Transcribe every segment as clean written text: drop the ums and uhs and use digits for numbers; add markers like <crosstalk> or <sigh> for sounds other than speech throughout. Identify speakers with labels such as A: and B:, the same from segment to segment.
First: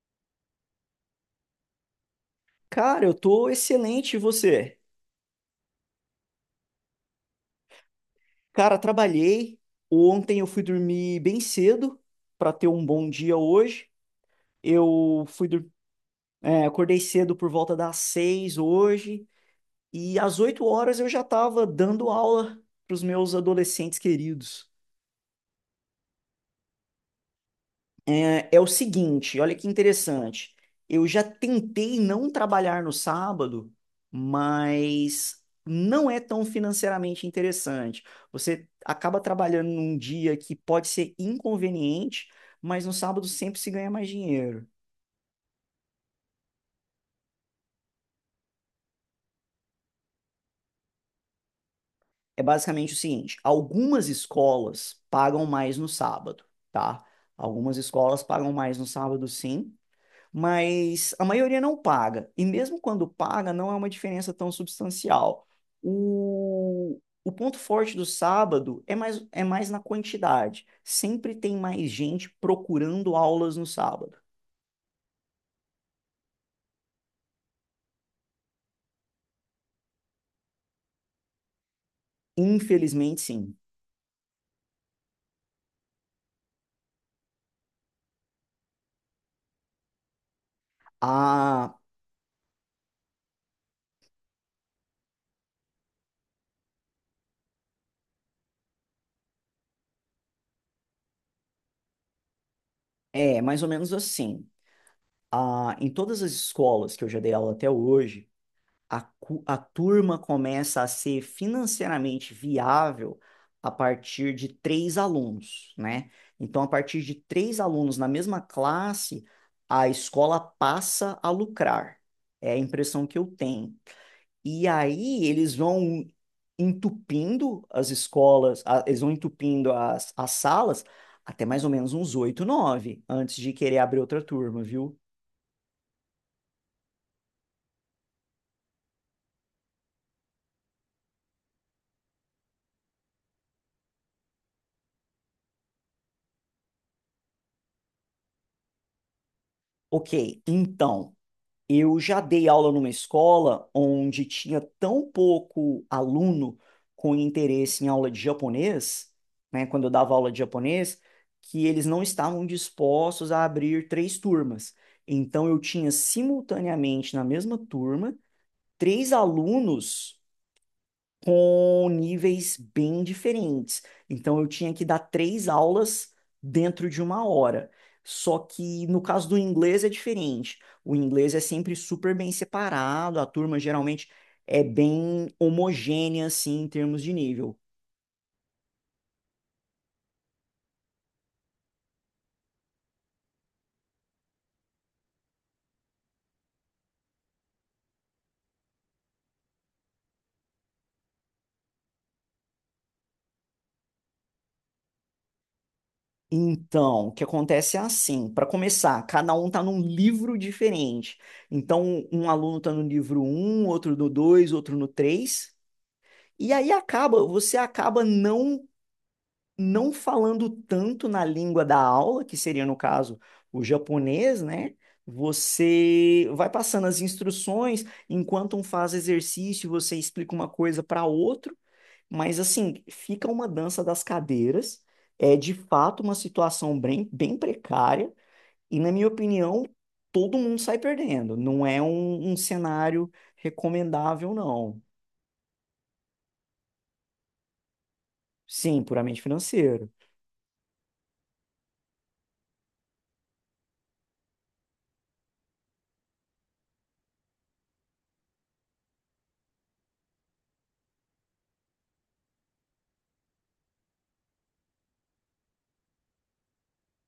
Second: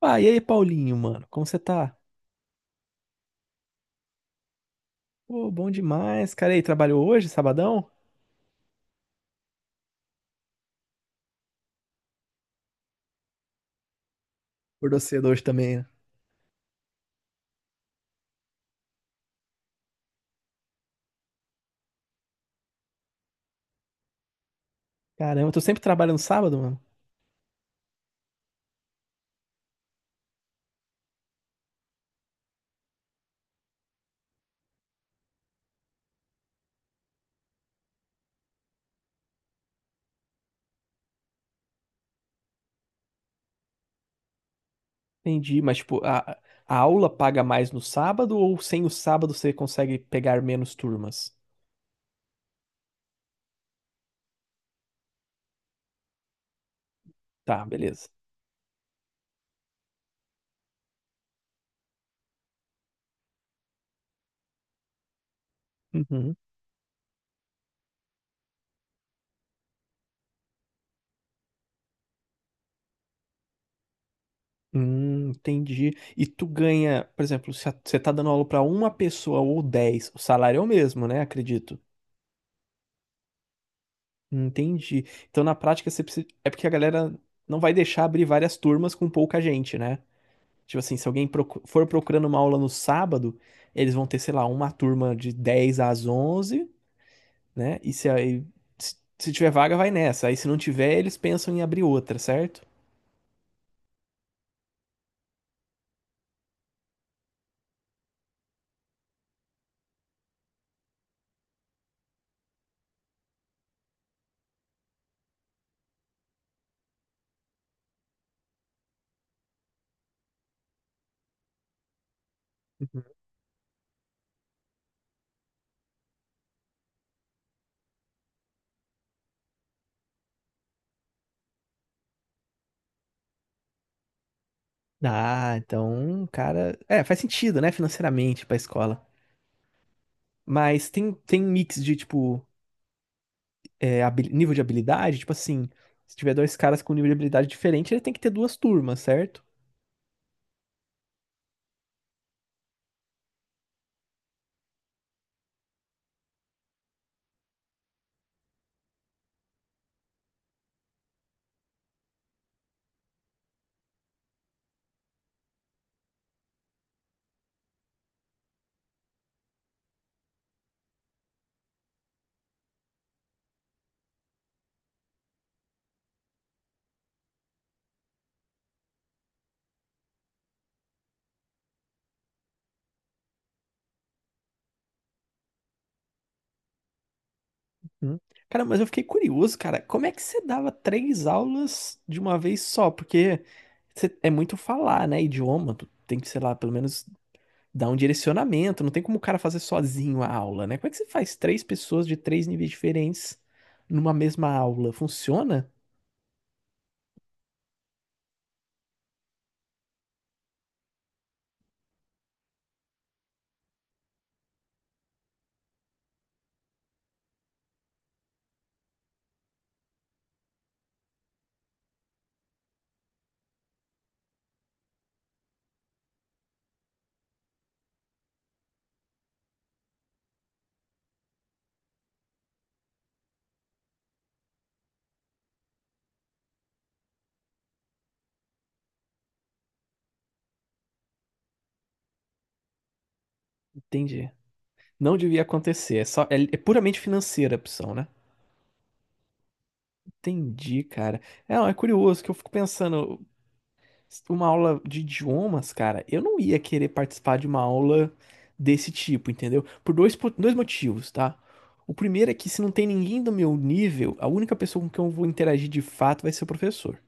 A: Ah, e aí, Paulinho, mano? Como você tá?
B: Cara, eu tô excelente, e você?
A: Pô, bom demais, cara. E aí, trabalhou hoje, sabadão?
B: Cara, trabalhei. Ontem eu fui dormir bem cedo pra ter um bom dia hoje.
A: Acordou
B: Eu
A: cedo hoje
B: fui dur-
A: também, né?
B: é, acordei cedo por volta das 6 hoje e às 8 horas eu já tava dando aula pros meus adolescentes queridos.
A: Caramba, eu tô sempre trabalhando sábado, mano.
B: É, é o seguinte, olha que interessante. Eu já tentei não trabalhar no sábado, mas não é tão financeiramente interessante. Você acaba trabalhando num dia que pode ser inconveniente, mas no sábado sempre se ganha mais dinheiro.
A: Entendi, mas tipo, a aula paga mais no sábado ou sem o sábado você consegue pegar menos turmas?
B: É basicamente o seguinte: algumas escolas pagam mais no sábado, tá?
A: Tá,
B: Algumas
A: beleza.
B: escolas pagam mais no sábado, sim. Mas a maioria não paga. E mesmo quando paga, não é uma diferença tão substancial.
A: Uhum.
B: O ponto forte do sábado é mais na quantidade. Sempre tem mais gente procurando aulas no sábado.
A: Entendi. E tu ganha, por exemplo, se a- você tá dando aula pra uma pessoa ou 10, o salário é o mesmo, né? Acredito.
B: Infelizmente, sim.
A: Entendi. Então, na prática, você precisa, é porque a galera não vai deixar abrir várias turmas com pouca gente, né? Tipo assim, se alguém
B: Ah,
A: for procurando uma aula no sábado, eles vão ter, sei lá, uma turma de 10 às 11, né? E se aí se se tiver vaga, vai nessa. Aí se não tiver, eles pensam em abrir outra, certo?
B: é mais ou menos assim. Ah, em todas as escolas que eu já dei aula até hoje, a turma começa a ser financeiramente viável a partir de três alunos, né? Então, a partir de três alunos na mesma classe, a escola passa a lucrar. É a
A: Uhum.
B: impressão que eu tenho. E aí eles vão entupindo as escolas, eles vão entupindo as salas até mais ou menos uns oito, nove, antes de querer abrir outra turma, viu?
A: Ah, então, cara, é, faz sentido, né, financeiramente pra escola. Mas tem mix de tipo, é, nível de habilidade, tipo assim, se tiver dois caras com um nível de habilidade diferente, ele tem que ter duas turmas, certo?
B: Ok, então. Eu já dei aula numa escola onde tinha tão pouco aluno com interesse em aula de japonês, né, quando eu dava aula de japonês, que eles não estavam dispostos a abrir três turmas. Então eu tinha simultaneamente na mesma turma três alunos com níveis bem diferentes. Então eu tinha que dar três aulas dentro de uma hora. Só que no caso do inglês é diferente. O inglês é sempre super bem separado, a turma geralmente é bem homogênea assim em termos de nível.
A: Hum. Cara, mas eu fiquei curioso, cara, como é que você dava três aulas de uma vez só? Porque é muito falar, né? Idioma, tu tem que, sei lá, pelo menos dá um direcionamento, não tem como o cara fazer sozinho a aula, né? Como é que você faz três pessoas de três níveis diferentes numa mesma aula? Funciona?
B: Então, o que acontece é assim, para começar, cada um está num livro diferente. Então, um aluno está no livro um, outro no 2, outro no 3. E aí acaba, você acaba não falando tanto na língua da aula, que seria no caso o japonês, né? Você vai passando as instruções, enquanto um faz exercício, você explica uma coisa para outro, mas assim, fica uma dança das cadeiras. É de fato uma situação bem, bem precária, e na minha opinião, todo mundo sai perdendo. Não é um cenário
A: Entendi.
B: recomendável, não.
A: Não devia acontecer, é puramente financeira a opção, né?
B: Sim, puramente financeiro.
A: Entendi, cara. É, não, é curioso que eu fico pensando, uma aula de idiomas, cara, eu não ia querer participar de uma aula desse tipo, entendeu? Por dois motivos, tá? O primeiro é que se não tem ninguém do meu nível, a única pessoa com quem eu vou interagir de fato vai ser o professor.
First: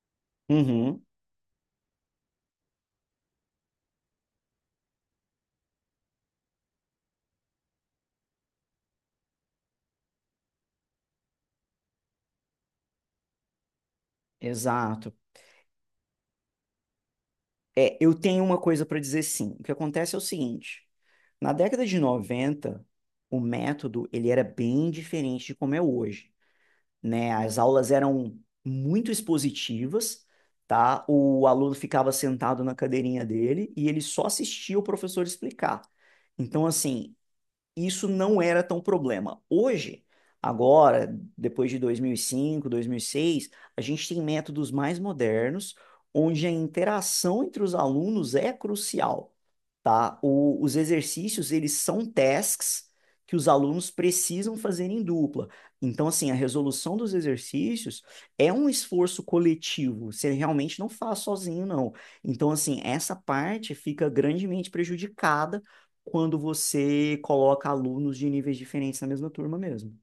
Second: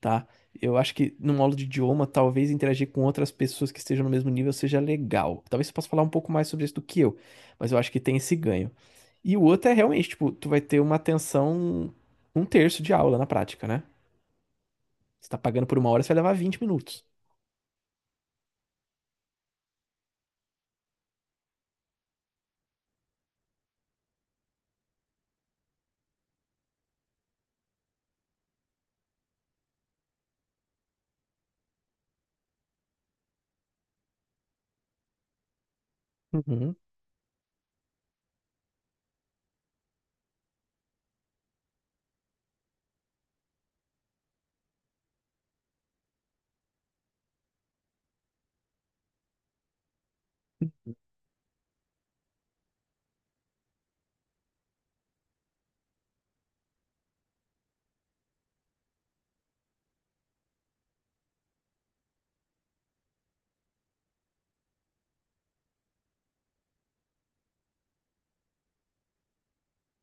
A: Tá? Eu acho
B: Uhum,
A: que numa aula de idioma, talvez interagir com outras pessoas que estejam no mesmo nível seja legal. Talvez você possa falar um pouco mais sobre isso do que eu, mas eu acho que tem esse ganho. E o outro é realmente, tipo, tu vai ter uma atenção um terço de aula na prática, né?
B: exato.
A: Você tá pagando por uma hora, você vai levar 20 minutos.
B: É, eu tenho uma coisa para dizer sim. O que acontece é o seguinte, na década de 90, o método ele era bem diferente de como é hoje, né? As aulas eram muito expositivas, tá? O aluno ficava sentado na cadeirinha dele e ele só assistia o professor explicar. Então,
A: Uhum.
B: assim, isso não era tão problema. Hoje, agora, depois de dois mil e cinco, 2006, a gente tem métodos mais modernos, onde a interação entre os alunos é crucial, tá? Os exercícios, eles são tasks que os alunos precisam fazer em dupla. Então, assim, a resolução dos exercícios é um esforço coletivo. Você realmente não faz sozinho, não. Então, assim, essa parte fica grandemente prejudicada quando você coloca alunos de níveis diferentes na mesma turma mesmo.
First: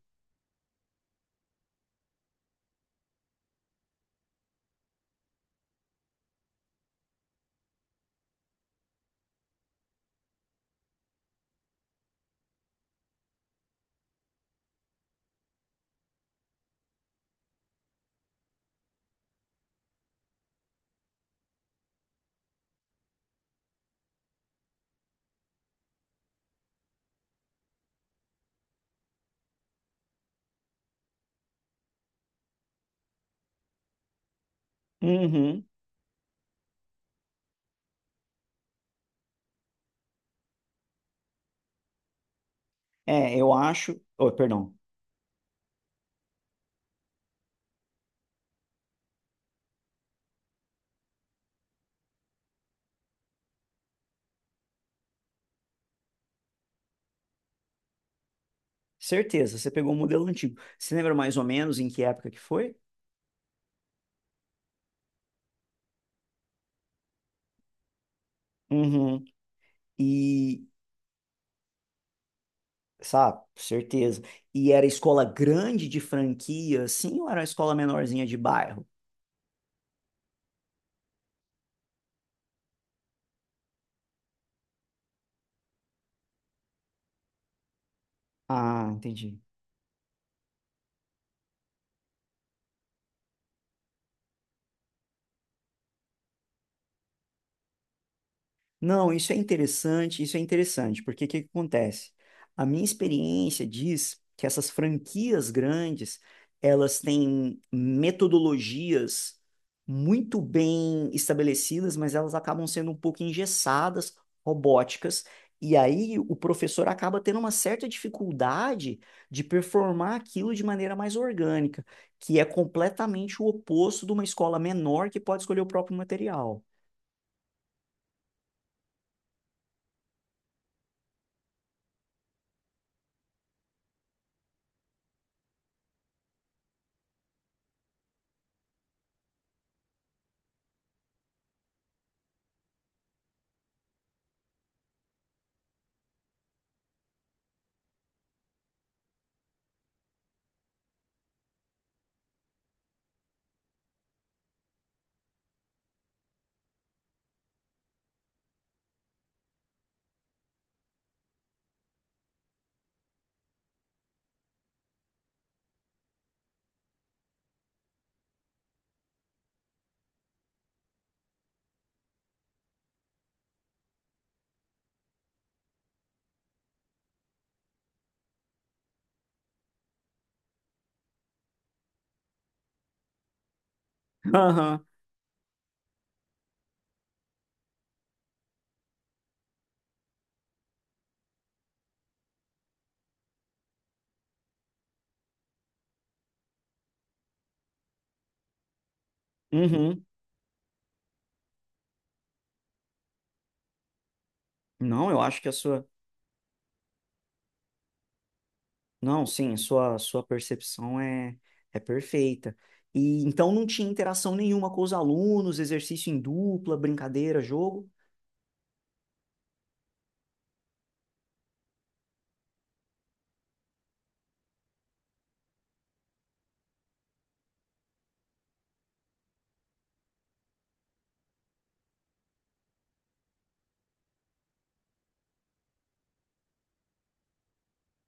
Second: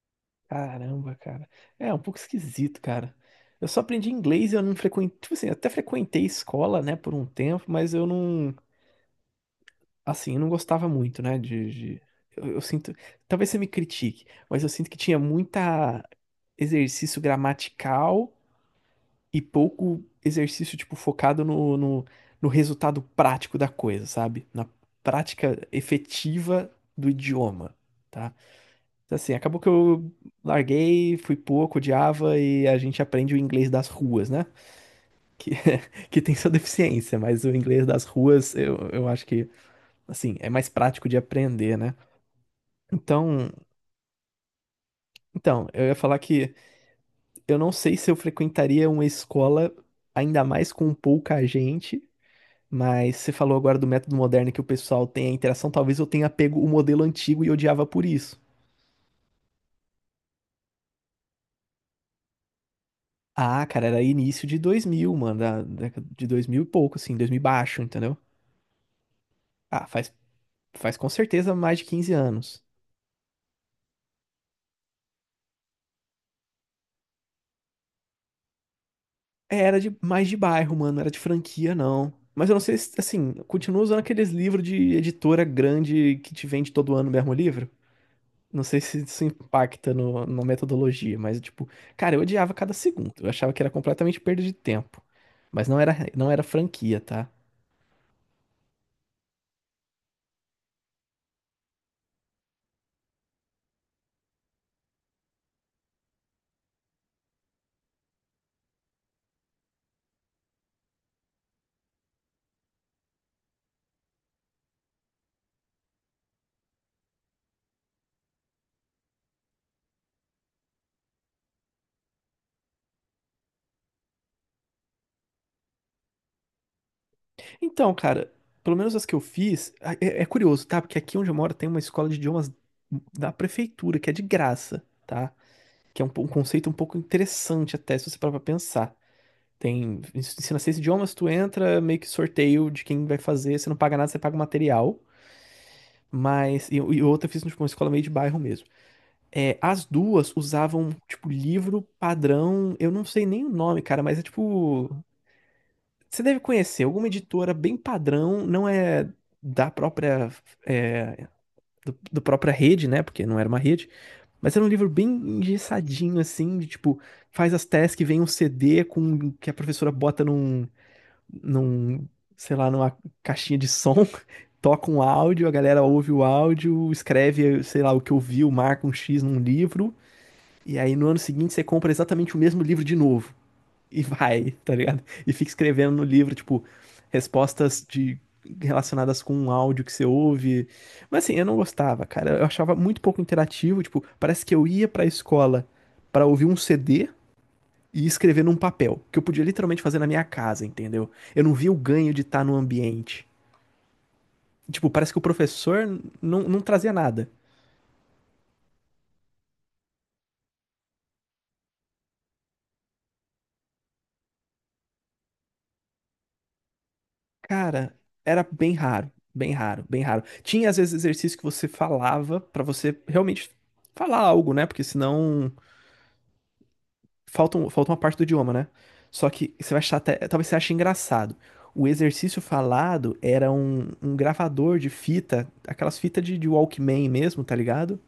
A: Caramba, cara. É um pouco esquisito, cara. Eu só aprendi inglês, eu não frequentei, tipo assim, até frequentei escola, né, por um tempo, mas eu não, assim, eu não gostava muito, né? Eu sinto. Talvez você me critique, mas eu sinto que tinha muita exercício gramatical e pouco exercício, tipo, focado no resultado prático da coisa, sabe? Na prática efetiva do idioma. Tá? Então, assim, acabou que eu larguei, fui pouco, odiava e a gente aprende o inglês das ruas, né? Que,
B: Uhum.
A: <laughs> que tem sua deficiência, mas o inglês das ruas eu acho que, assim, é mais prático de aprender, né?
B: É,
A: Então,
B: eu acho. Oh, perdão.
A: então, eu ia falar que eu não sei se eu frequentaria uma escola ainda mais com pouca gente, mas você falou agora do método moderno que o pessoal tem a interação, talvez eu tenha pego o modelo antigo e odiava por isso.
B: Certeza, você pegou o modelo antigo. Você lembra mais ou menos em que época que foi?
A: Ah, cara, era início de 2000, mano, da década de 2000 e pouco, assim, 2000 e baixo, entendeu?
B: Uhum.
A: Ah,
B: E,
A: faz com certeza mais de 15 anos.
B: Sabe? Certeza. E era escola grande de franquia, assim, ou era uma escola menorzinha de bairro?
A: É, era de mais de bairro, mano, era de franquia, não. Mas eu não sei se, assim, continua usando aqueles livros de editora grande que te vende todo ano o mesmo livro? Não sei
B: Ah,
A: se isso
B: entendi.
A: impacta no, na metodologia, mas tipo, cara, eu odiava cada segundo. Eu achava que era completamente perda de tempo. Mas não era franquia, tá?
B: Não, isso é interessante, porque o que que acontece? A minha experiência diz que essas franquias grandes, elas têm metodologias muito bem estabelecidas, mas elas acabam sendo um pouco engessadas, robóticas, e aí o professor acaba tendo uma certa dificuldade de performar aquilo de maneira mais orgânica, que é completamente o oposto de uma escola menor que pode escolher o próprio material.
A: Então, cara, pelo menos as que eu fiz, é curioso, tá? Porque aqui onde eu moro tem uma escola de idiomas da prefeitura, que é de graça, tá? Que é um conceito um pouco interessante até, se você parar pra pensar. Tem, ensina seis idiomas, tu entra, meio que sorteio de quem vai fazer, você não paga nada, você paga o material. Mas, e outra eu fiz tipo, uma escola meio de bairro mesmo. É, as duas usavam, tipo, livro padrão, eu não sei nem o nome, cara, mas é tipo. Você deve conhecer, alguma editora bem padrão, não é da própria. É, do própria rede, né? Porque não era uma rede. Mas era um livro bem engessadinho, assim, de tipo, faz as tasks, vem um CD com que a professora bota num, sei lá, numa caixinha de som. <laughs> Toca um áudio, a galera ouve o áudio, escreve, sei lá, o que ouviu, marca um X num livro e aí no ano seguinte você compra exatamente o mesmo livro de novo. E vai, <laughs> tá
B: Aham.
A: ligado? E fica escrevendo no livro, tipo, respostas de relacionadas com um áudio que você ouve. Mas assim, eu não gostava, cara. Eu achava muito pouco interativo, tipo, parece que eu ia pra escola pra ouvir um CD e escrever num papel, que eu podia literalmente fazer
B: Uhum.
A: na minha casa, entendeu? Eu não via o ganho de estar no ambiente. Tipo,
B: Não,
A: parece que o
B: eu acho que a sua.
A: professor não trazia nada.
B: Não, sim, sua percepção é perfeita. E então não tinha interação nenhuma com os alunos, exercício em dupla, brincadeira, jogo.
A: Cara, era bem raro, bem raro, bem raro. Tinha às vezes exercício que você falava pra você realmente falar algo, né? Porque senão falta, falta uma parte do idioma, né? Só que você vai achar até, talvez você ache engraçado. O exercício falado era um gravador de fita, aquelas fitas de Walkman mesmo, tá ligado?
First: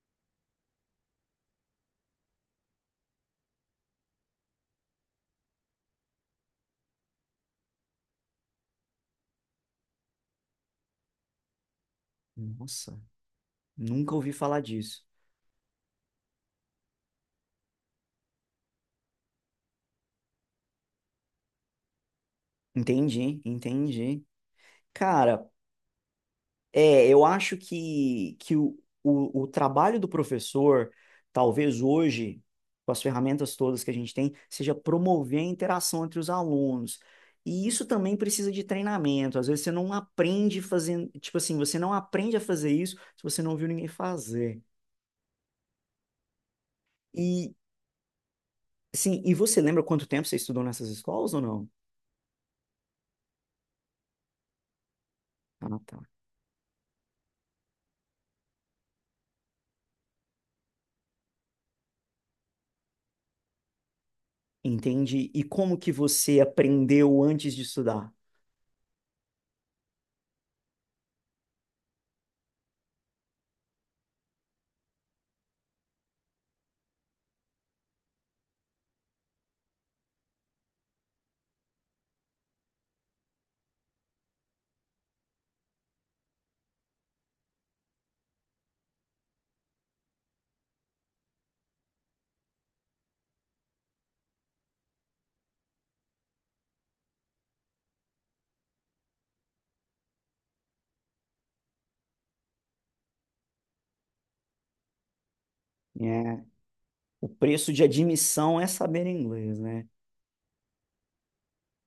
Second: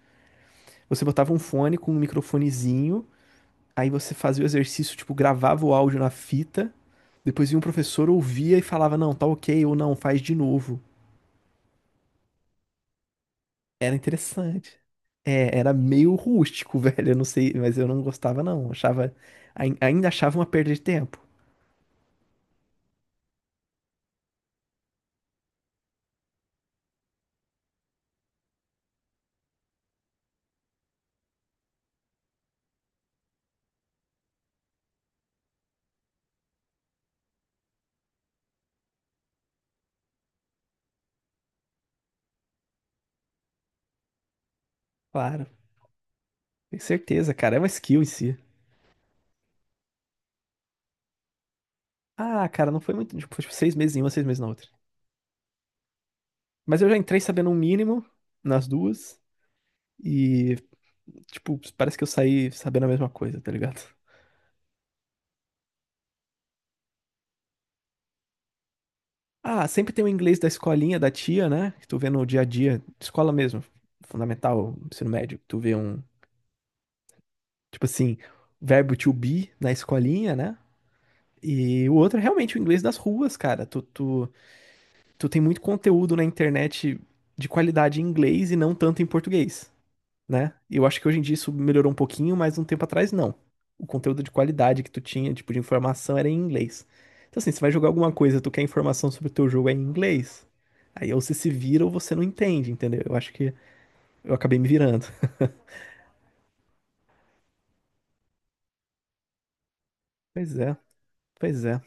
A: Você botava um fone com um microfonezinho, aí você fazia o exercício, tipo, gravava o áudio na fita, depois vinha um professor, ouvia e falava, não, tá ok, ou não, faz de novo.
B: Nossa,
A: Era
B: nunca ouvi falar
A: interessante.
B: disso.
A: É, era meio rústico, <laughs> velho. Eu não sei, mas eu não gostava, não. Achava, ainda achava uma perda de tempo.
B: Entendi, entendi. Cara, é, eu acho que o trabalho do professor, talvez hoje, com as ferramentas todas que a gente tem, seja promover a interação entre os alunos. E isso também precisa de treinamento. Às vezes você não aprende fazendo, tipo assim, você não aprende a fazer isso se você não viu ninguém fazer.
A: Claro, tenho certeza,
B: E,
A: cara. É uma skill em si.
B: sim, e você lembra quanto tempo você estudou nessas escolas ou não?
A: Ah, cara, não foi muito. Tipo, foi, tipo, 6 meses em uma, 6 meses na outra.
B: Ah, tá.
A: Mas eu já entrei sabendo um mínimo nas duas. E, tipo, parece que eu saí sabendo a mesma coisa, tá ligado?
B: Entendi. E como que você aprendeu antes de estudar?
A: Ah, sempre tem o inglês da escolinha da tia, né? Que tu vê no dia a dia, escola mesmo, fundamental, ensino médio. Tu vê um, tipo assim, verbo to be na escolinha, né? E o outro é realmente o inglês das ruas, cara. Tu tem muito conteúdo na internet de qualidade em inglês e não tanto em português, né? E eu acho que hoje em dia isso melhorou um pouquinho, mas um tempo atrás não. O conteúdo de qualidade que tu tinha, tipo, de informação era em inglês. Então, assim, você vai jogar alguma coisa, tu quer informação sobre o teu jogo é em inglês. Aí ou você se vira ou você não entende, entendeu? Eu acho que eu acabei me virando.
B: É, o preço de admissão é saber inglês, né?
A: Pois é, pois é.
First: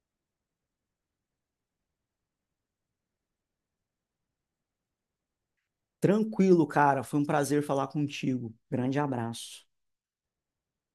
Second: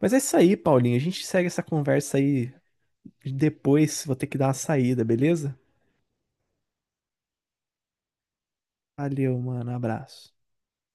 A: Mas é isso aí, Paulinho. A gente segue essa conversa aí depois. Vou ter que dar uma saída, beleza?
B: Tranquilo, cara. Foi um prazer falar contigo. Grande
A: Valeu,
B: abraço.
A: mano. Abraço.